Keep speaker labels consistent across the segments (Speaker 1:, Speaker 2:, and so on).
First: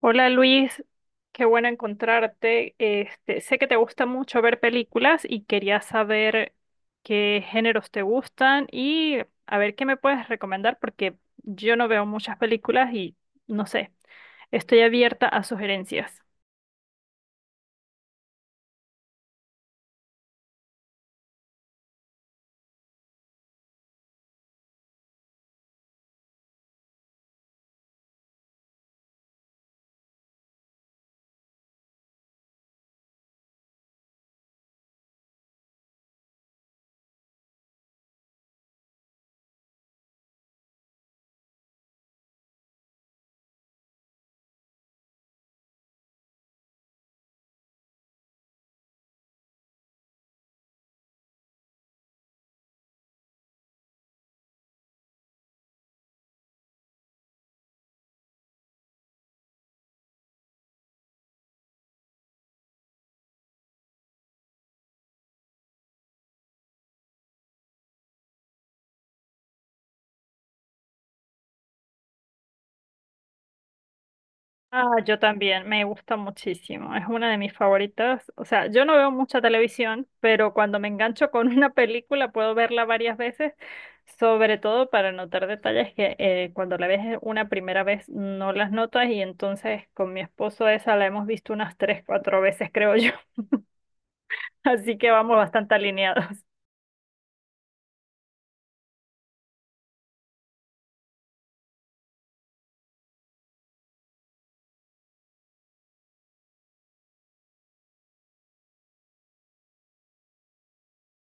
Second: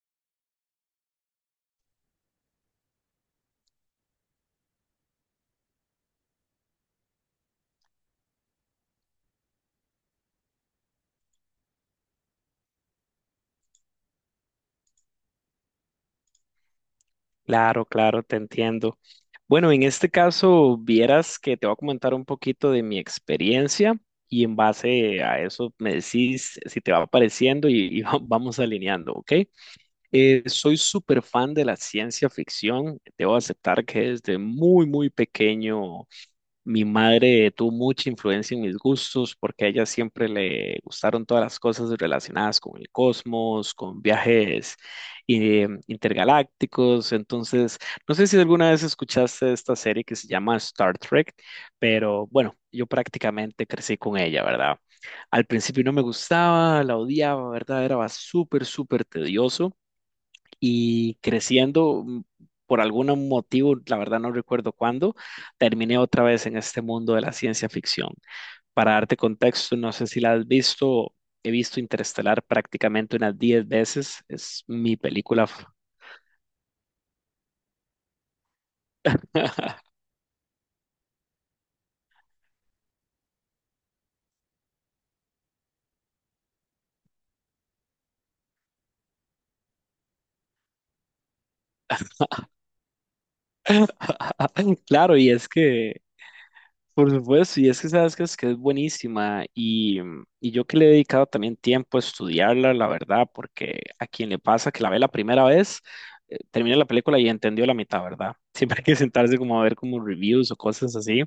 Speaker 1: Hola Luis, qué bueno encontrarte. Sé que te gusta mucho ver películas y quería saber qué géneros te gustan y a ver qué me puedes recomendar porque yo no veo muchas películas y no sé, estoy abierta a sugerencias.
Speaker 2: Claro, claro, te entiendo. Bueno, en este caso, vieras que te voy a comentar un poquito de mi experiencia y en base a eso me decís si te va pareciendo y vamos alineando, ¿ok? Soy súper fan de la ciencia ficción. Debo aceptar que desde muy, muy pequeño mi madre tuvo mucha influencia en mis gustos porque a ella siempre le gustaron todas las cosas relacionadas con el cosmos, con viajes intergalácticos. Entonces, no sé si alguna vez escuchaste esta serie que se llama Star Trek, pero bueno, yo prácticamente crecí con ella, ¿verdad? Al principio no me gustaba, la odiaba, ¿verdad? Era súper, súper tedioso y creciendo, por algún motivo, la verdad no recuerdo cuándo, terminé otra vez en este mundo de la ciencia ficción. Para darte contexto, no sé si la has visto, he visto Interestelar prácticamente unas 10 veces, es
Speaker 1: Ah,
Speaker 2: mi
Speaker 1: yo
Speaker 2: película.
Speaker 1: también, me gusta muchísimo, es una de mis favoritas. O sea, yo no veo mucha televisión, pero cuando me engancho con una película puedo verla varias veces, sobre todo para notar detalles que cuando la ves una primera vez no las notas y entonces con mi esposo esa la hemos visto unas tres, cuatro veces, creo yo. Así que
Speaker 2: Claro, y
Speaker 1: vamos
Speaker 2: es
Speaker 1: bastante
Speaker 2: que
Speaker 1: alineados.
Speaker 2: Por supuesto, y es que sabes que es buenísima y y yo que le he dedicado también tiempo a estudiarla, la verdad, porque a quien le pasa que la ve la primera vez, termina la película y entendió la mitad, ¿verdad? Siempre hay que sentarse como a ver como reviews o cosas así,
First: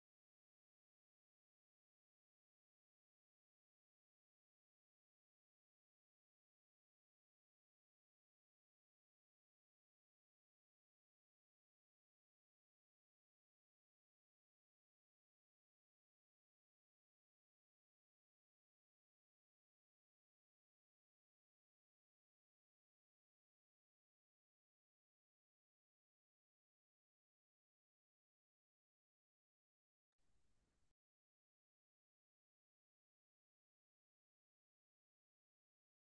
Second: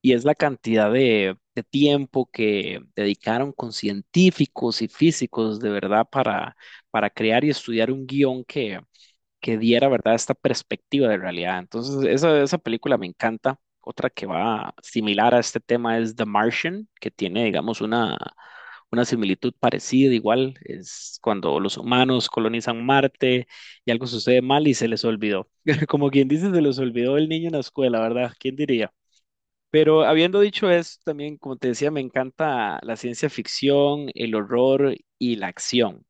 Speaker 2: y es la cantidad de tiempo que dedicaron con científicos y físicos de verdad para crear y estudiar un guión que diera, ¿verdad?, esta perspectiva de realidad. Entonces, esa película me encanta. Otra que va similar a este tema es The Martian, que tiene, digamos, una similitud parecida, igual, es cuando los humanos colonizan Marte y algo sucede mal y se les olvidó. Como quien dice, se les olvidó el niño en la escuela, ¿verdad? ¿Quién diría? Pero habiendo dicho eso, también, como te decía, me encanta la ciencia ficción, el horror y la acción.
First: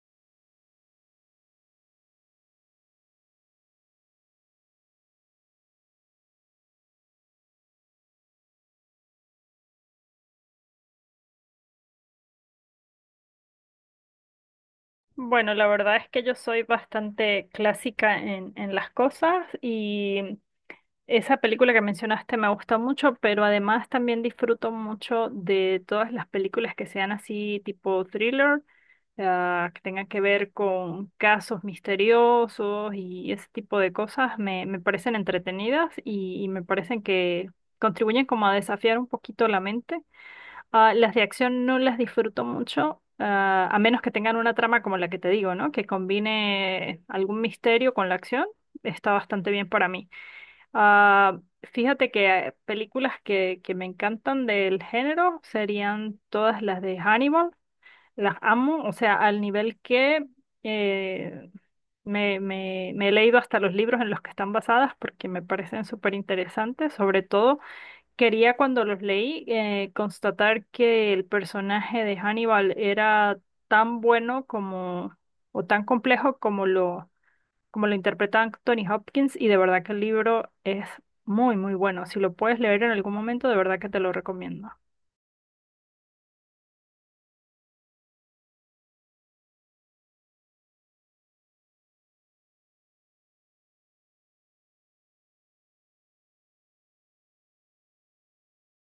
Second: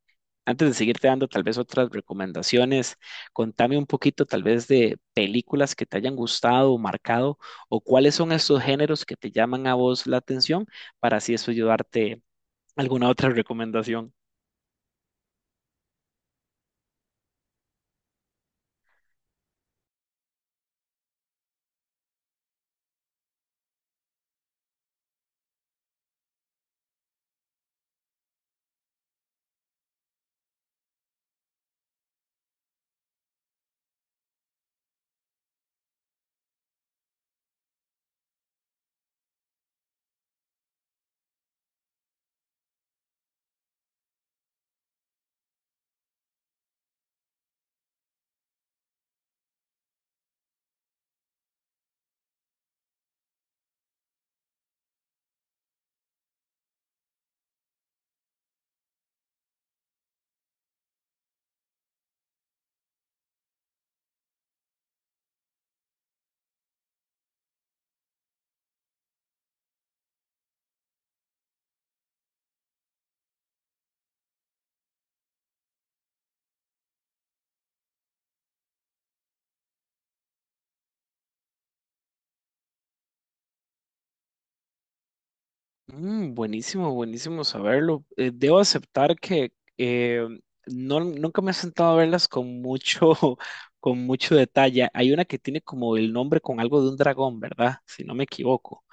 Speaker 2: Antes de seguirte dando tal vez otras recomendaciones, contame un poquito tal vez de películas que te hayan gustado o marcado, o cuáles son esos géneros que te llaman a vos la atención, para así eso ayudarte a alguna otra recomendación.
Speaker 1: Bueno, la verdad es que yo soy bastante clásica en las cosas y esa película que mencionaste me gusta mucho, pero además también disfruto mucho de todas las películas que sean así tipo thriller, ah, que tengan que ver con casos misteriosos y ese tipo de cosas. Me parecen entretenidas y me parecen que contribuyen como a desafiar un poquito la mente. Ah, las de acción no las disfruto mucho. Ah, a menos que tengan una trama como la que te digo, ¿no? Que combine algún misterio con la acción, está bastante bien para mí. Ah, fíjate que películas que me encantan del género serían todas las de Hannibal. Las amo, o sea, al nivel que eh, me he leído hasta los libros en los que están basadas porque me parecen súper interesantes. Sobre todo, quería cuando los leí constatar que el personaje de Hannibal era tan bueno como o tan complejo como lo interpreta Anthony Hopkins y de verdad que el libro es muy, muy bueno. Si lo puedes leer en algún momento, de verdad que te lo recomiendo.
Speaker 2: Mm, buenísimo, buenísimo saberlo. Debo aceptar que no, nunca me he sentado a verlas con mucho, con mucho detalle. Hay una que tiene como el nombre con algo de un dragón, ¿verdad? Si no me equivoco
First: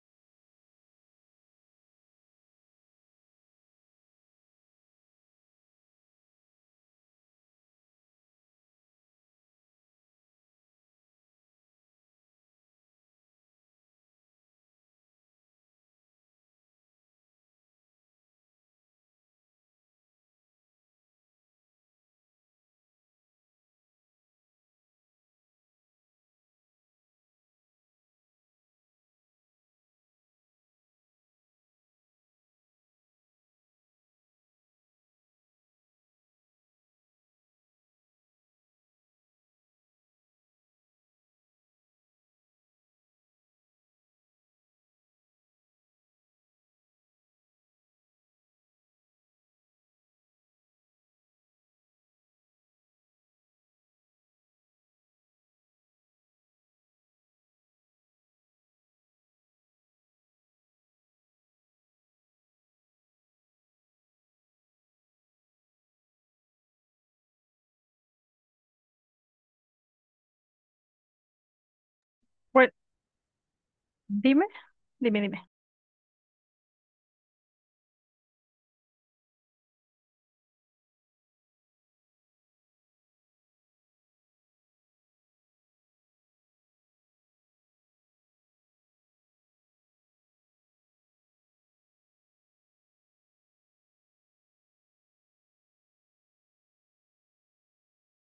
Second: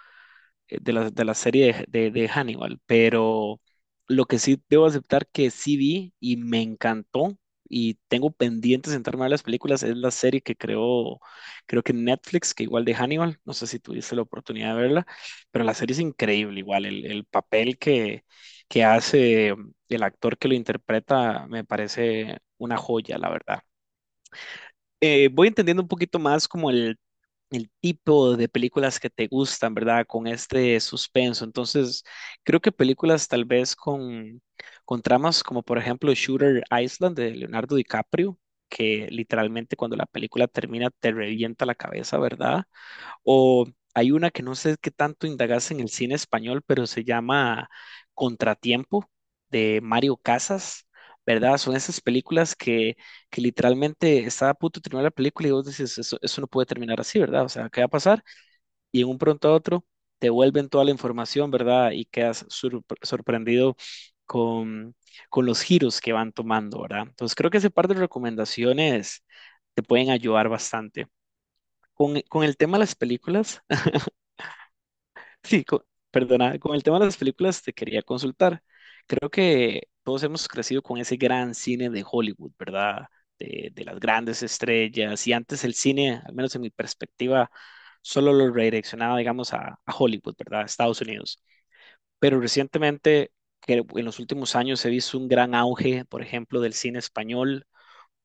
Speaker 2: de la serie de Hannibal, pero lo que sí debo aceptar que sí vi y me encantó y tengo pendiente sentarme a ver las películas es la serie que creó, creo que Netflix, que igual de Hannibal, no sé si tuviste la oportunidad de verla, pero la serie es increíble, igual el papel que hace el actor que lo interpreta me parece una joya, la verdad. Voy entendiendo un poquito más como el tipo de películas que te gustan, ¿verdad? Con este suspenso. Entonces, creo que películas tal vez con tramas como por ejemplo Shooter Island de Leonardo DiCaprio, que literalmente cuando la película termina te revienta la cabeza, ¿verdad? O hay una que no sé qué tanto indagas en el cine español, pero se llama Contratiempo de Mario Casas, ¿verdad? Son esas películas que literalmente está a punto de terminar la película y vos dices, eso no puede terminar así, ¿verdad? O sea, ¿qué va a pasar? Y en un pronto a otro te vuelven toda la información, ¿verdad? Y quedas sorprendido con, con los giros que van tomando, ¿verdad? Entonces creo que ese par de recomendaciones te pueden ayudar bastante. Con el
Speaker 1: Bueno,
Speaker 2: tema de las películas,
Speaker 1: dime, dime, dime.
Speaker 2: Sí, co- perdona, con el tema de las películas te quería consultar. Creo que todos hemos crecido con ese gran cine de Hollywood, ¿verdad? De las grandes estrellas. Y antes el cine, al menos en mi perspectiva, solo lo redireccionaba, digamos, a Hollywood, ¿verdad? A Estados Unidos. Pero recientemente, que en los últimos años he visto un gran auge, por ejemplo, del cine español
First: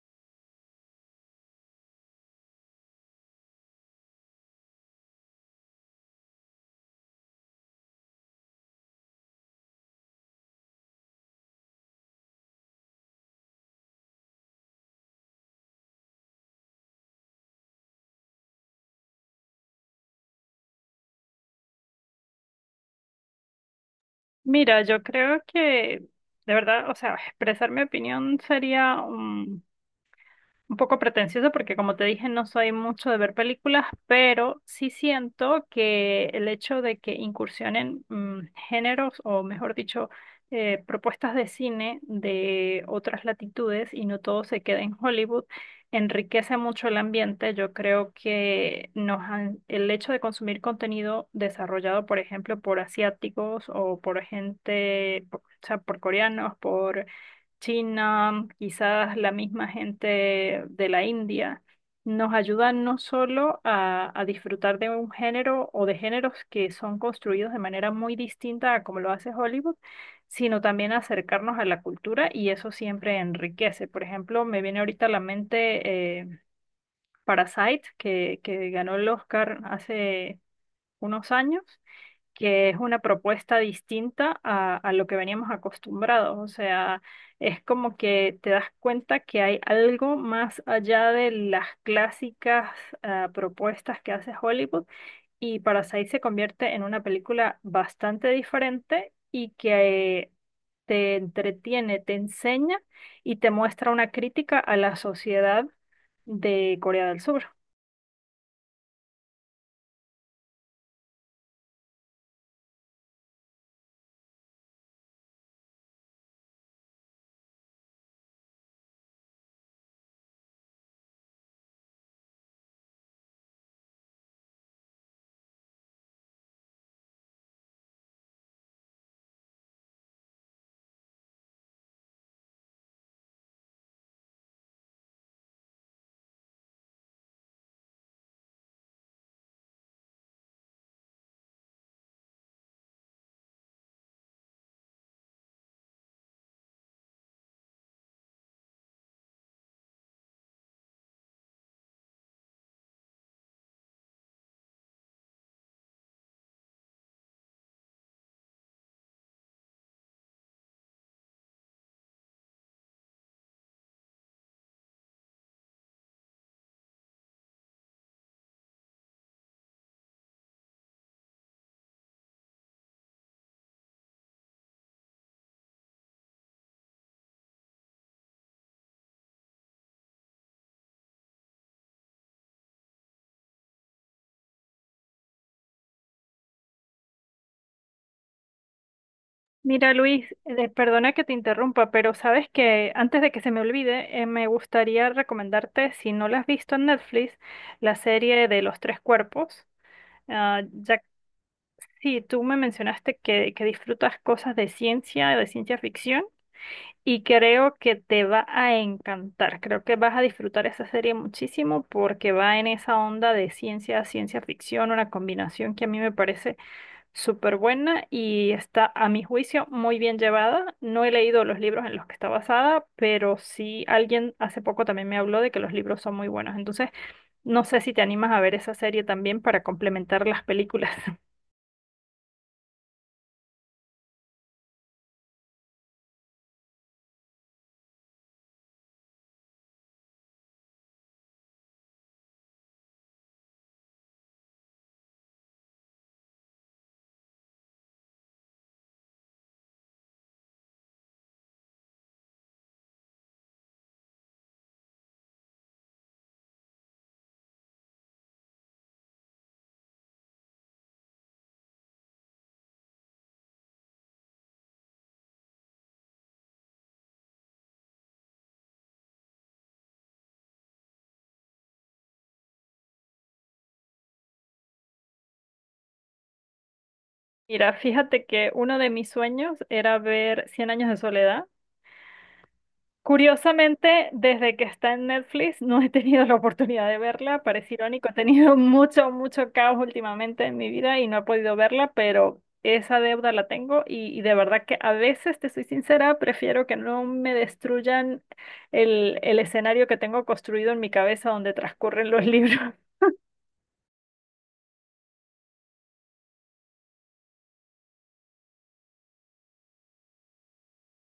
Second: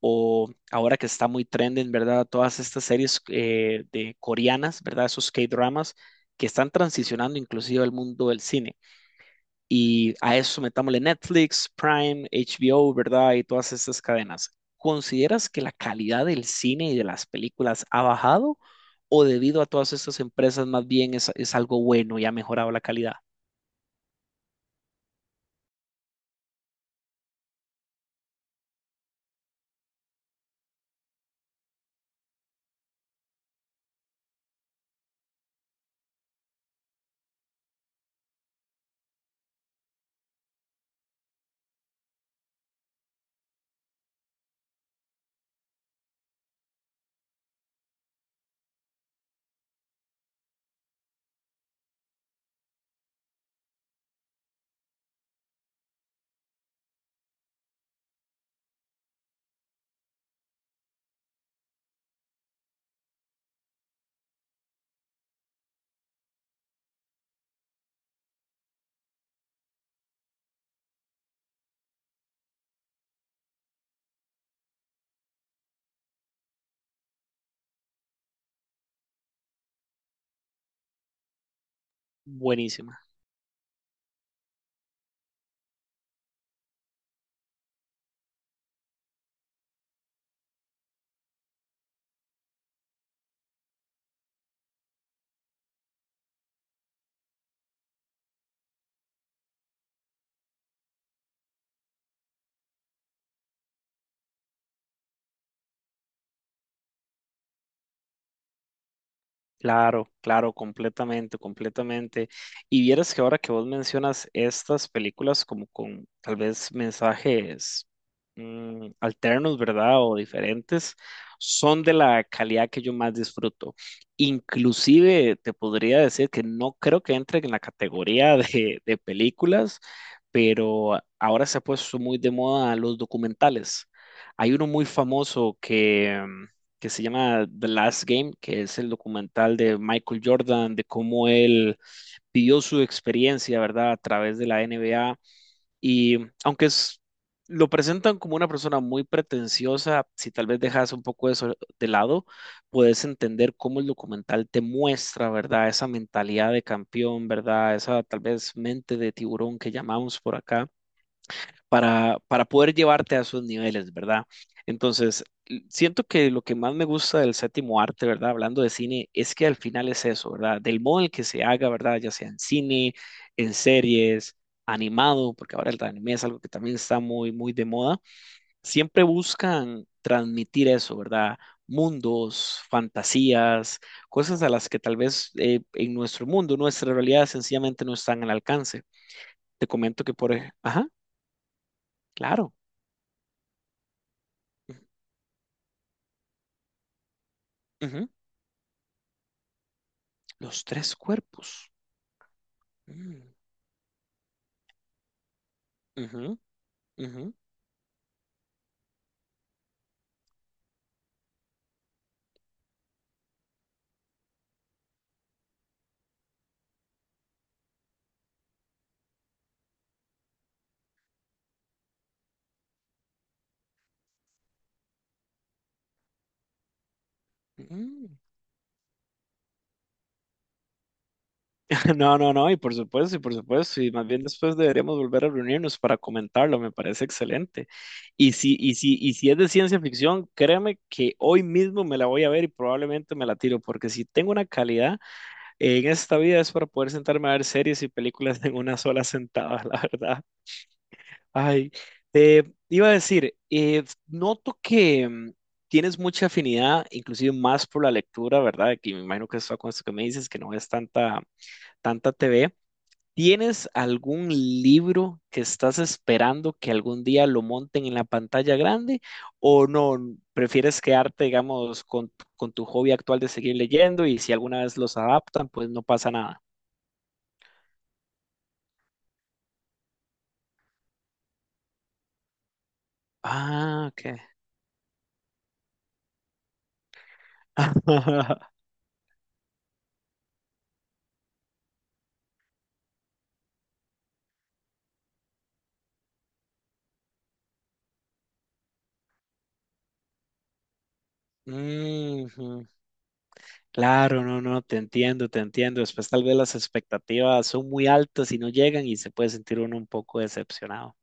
Speaker 2: o ahora que está muy trending, ¿verdad? Todas estas series de coreanas, ¿verdad? Esos K-dramas que están transicionando inclusive al mundo del cine. Y a eso metámosle Netflix, Prime, HBO, ¿verdad? Y todas estas cadenas. ¿Consideras que la calidad del cine y de las películas ha bajado o debido a todas estas empresas más bien es algo bueno y ha mejorado la calidad?
Speaker 1: Mira, yo creo que de verdad, o sea, expresar mi opinión sería un poco pretencioso porque como te dije no soy mucho de ver películas, pero sí siento que el hecho de que incursionen géneros o mejor dicho propuestas de cine de otras latitudes y no todo se queda en Hollywood enriquece mucho el ambiente. Yo creo que el hecho de consumir contenido desarrollado, por ejemplo, por asiáticos o por gente, o sea, por coreanos, por China, quizás la misma gente de la India, nos ayudan no solo a disfrutar de un género o de géneros que son construidos de manera muy distinta a como lo hace Hollywood, sino también a acercarnos a la cultura y eso siempre enriquece. Por ejemplo, me viene ahorita a la mente Parasite, que ganó el Oscar hace unos años, que es una
Speaker 2: Buenísima.
Speaker 1: propuesta distinta a lo que veníamos acostumbrados. O sea, es como que te das cuenta que hay algo más allá de las clásicas ah, propuestas que hace Hollywood y Parasite se convierte en una película bastante diferente y que te entretiene, te enseña y te muestra una crítica a la sociedad de Corea del Sur.
Speaker 2: Claro, claro, completamente, completamente. Y vieras que ahora que vos mencionas estas películas como con tal vez mensajes alternos, ¿verdad? O diferentes, son de la calidad que yo más disfruto. Inclusive te podría decir que no creo que entre en la categoría de películas, pero ahora se ha puesto muy de moda los documentales. Hay uno muy famoso que se llama The Last Game, que es el documental de Michael Jordan, de cómo él vivió su experiencia, ¿verdad?, a través de la NBA. Y aunque es, lo presentan como una persona muy pretenciosa, si tal vez dejas un poco eso de lado, puedes entender cómo el documental te muestra, ¿verdad?, esa mentalidad de campeón, ¿verdad?, esa tal vez mente de tiburón que llamamos por acá para poder llevarte a esos niveles, ¿verdad? Entonces, siento que lo que más me gusta del séptimo arte, ¿verdad? Hablando de cine, es que al final es eso, ¿verdad? Del modo en el que se haga, ¿verdad? Ya sea en cine, en series, animado, porque ahora el anime es algo que también está muy, muy de moda, siempre buscan transmitir eso, ¿verdad? Mundos, fantasías, cosas a las que tal vez en nuestro mundo, nuestra realidad sencillamente no están al alcance. Te
Speaker 1: Mira,
Speaker 2: comento que
Speaker 1: Luis,
Speaker 2: por... ej- Ajá,
Speaker 1: perdona que te interrumpa, pero sabes
Speaker 2: claro.
Speaker 1: que antes de que se me olvide, me gustaría recomendarte, si no la has visto en Netflix, la
Speaker 2: Ujú.
Speaker 1: serie de Los Tres Cuerpos. Ah,
Speaker 2: Los tres
Speaker 1: ya
Speaker 2: cuerpos.
Speaker 1: sí, tú me mencionaste
Speaker 2: Mm,
Speaker 1: que disfrutas cosas de ciencia ficción,
Speaker 2: ujú,
Speaker 1: y
Speaker 2: ujú,
Speaker 1: creo que te va a encantar. Creo que vas a disfrutar esa serie muchísimo porque va en esa onda de ciencia ficción, una combinación que a mí me parece súper buena y está, a mi juicio, muy bien llevada. No he leído los libros en los que está basada, pero sí alguien hace poco también me habló de que los libros son muy buenos. Entonces, no sé si te
Speaker 2: mm.
Speaker 1: animas a ver esa serie también para complementar las películas.
Speaker 2: No, no, no, y por supuesto, y por supuesto, y más bien después deberíamos volver a reunirnos para comentarlo, me parece excelente. Y si es de ciencia ficción, créeme que hoy mismo me la voy a ver y probablemente me la tiro, porque si tengo una calidad en esta vida es para poder sentarme a ver series y películas en una sola sentada, la verdad. Ay, eh, iba a decir, noto que tienes mucha afinidad, inclusive más por la lectura, ¿verdad? Que me imagino que eso con esto que me dices, que no ves tanta TV. ¿Tienes algún libro que estás esperando que algún día lo monten en la pantalla grande? ¿O no? ¿Prefieres quedarte, digamos, con tu hobby actual de seguir leyendo y si alguna vez los adaptan, pues no pasa nada?
Speaker 1: Mira, fíjate que uno de mis sueños era ver Cien años de soledad.
Speaker 2: Ah, ok.
Speaker 1: Curiosamente, desde que está en Netflix no he tenido la oportunidad de verla, parece irónico, he tenido mucho, mucho caos últimamente en mi vida y no he podido verla, pero esa deuda la tengo y de verdad que a veces, te soy sincera, prefiero que no me destruyan el escenario que tengo construido en mi cabeza donde transcurren los libros.
Speaker 2: Ujú. Claro, no, no, te entiendo, te entiendo. Después tal vez las expectativas son muy altas y no llegan y se puede sentir uno un poco decepcionado.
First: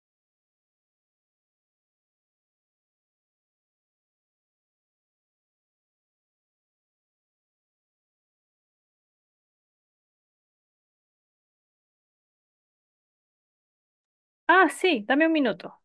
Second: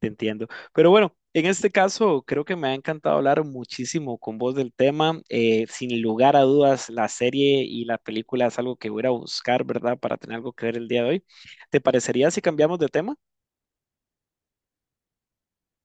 Speaker 2: Te entiendo. Pero bueno, en este caso creo que me ha encantado hablar muchísimo con vos del tema. Sin lugar a dudas, la serie y la película es algo que voy a ir a buscar, ¿verdad? Para tener algo que ver el día de hoy. ¿Te parecería si cambiamos de tema?
Speaker 1: Ah, sí, dame un minuto.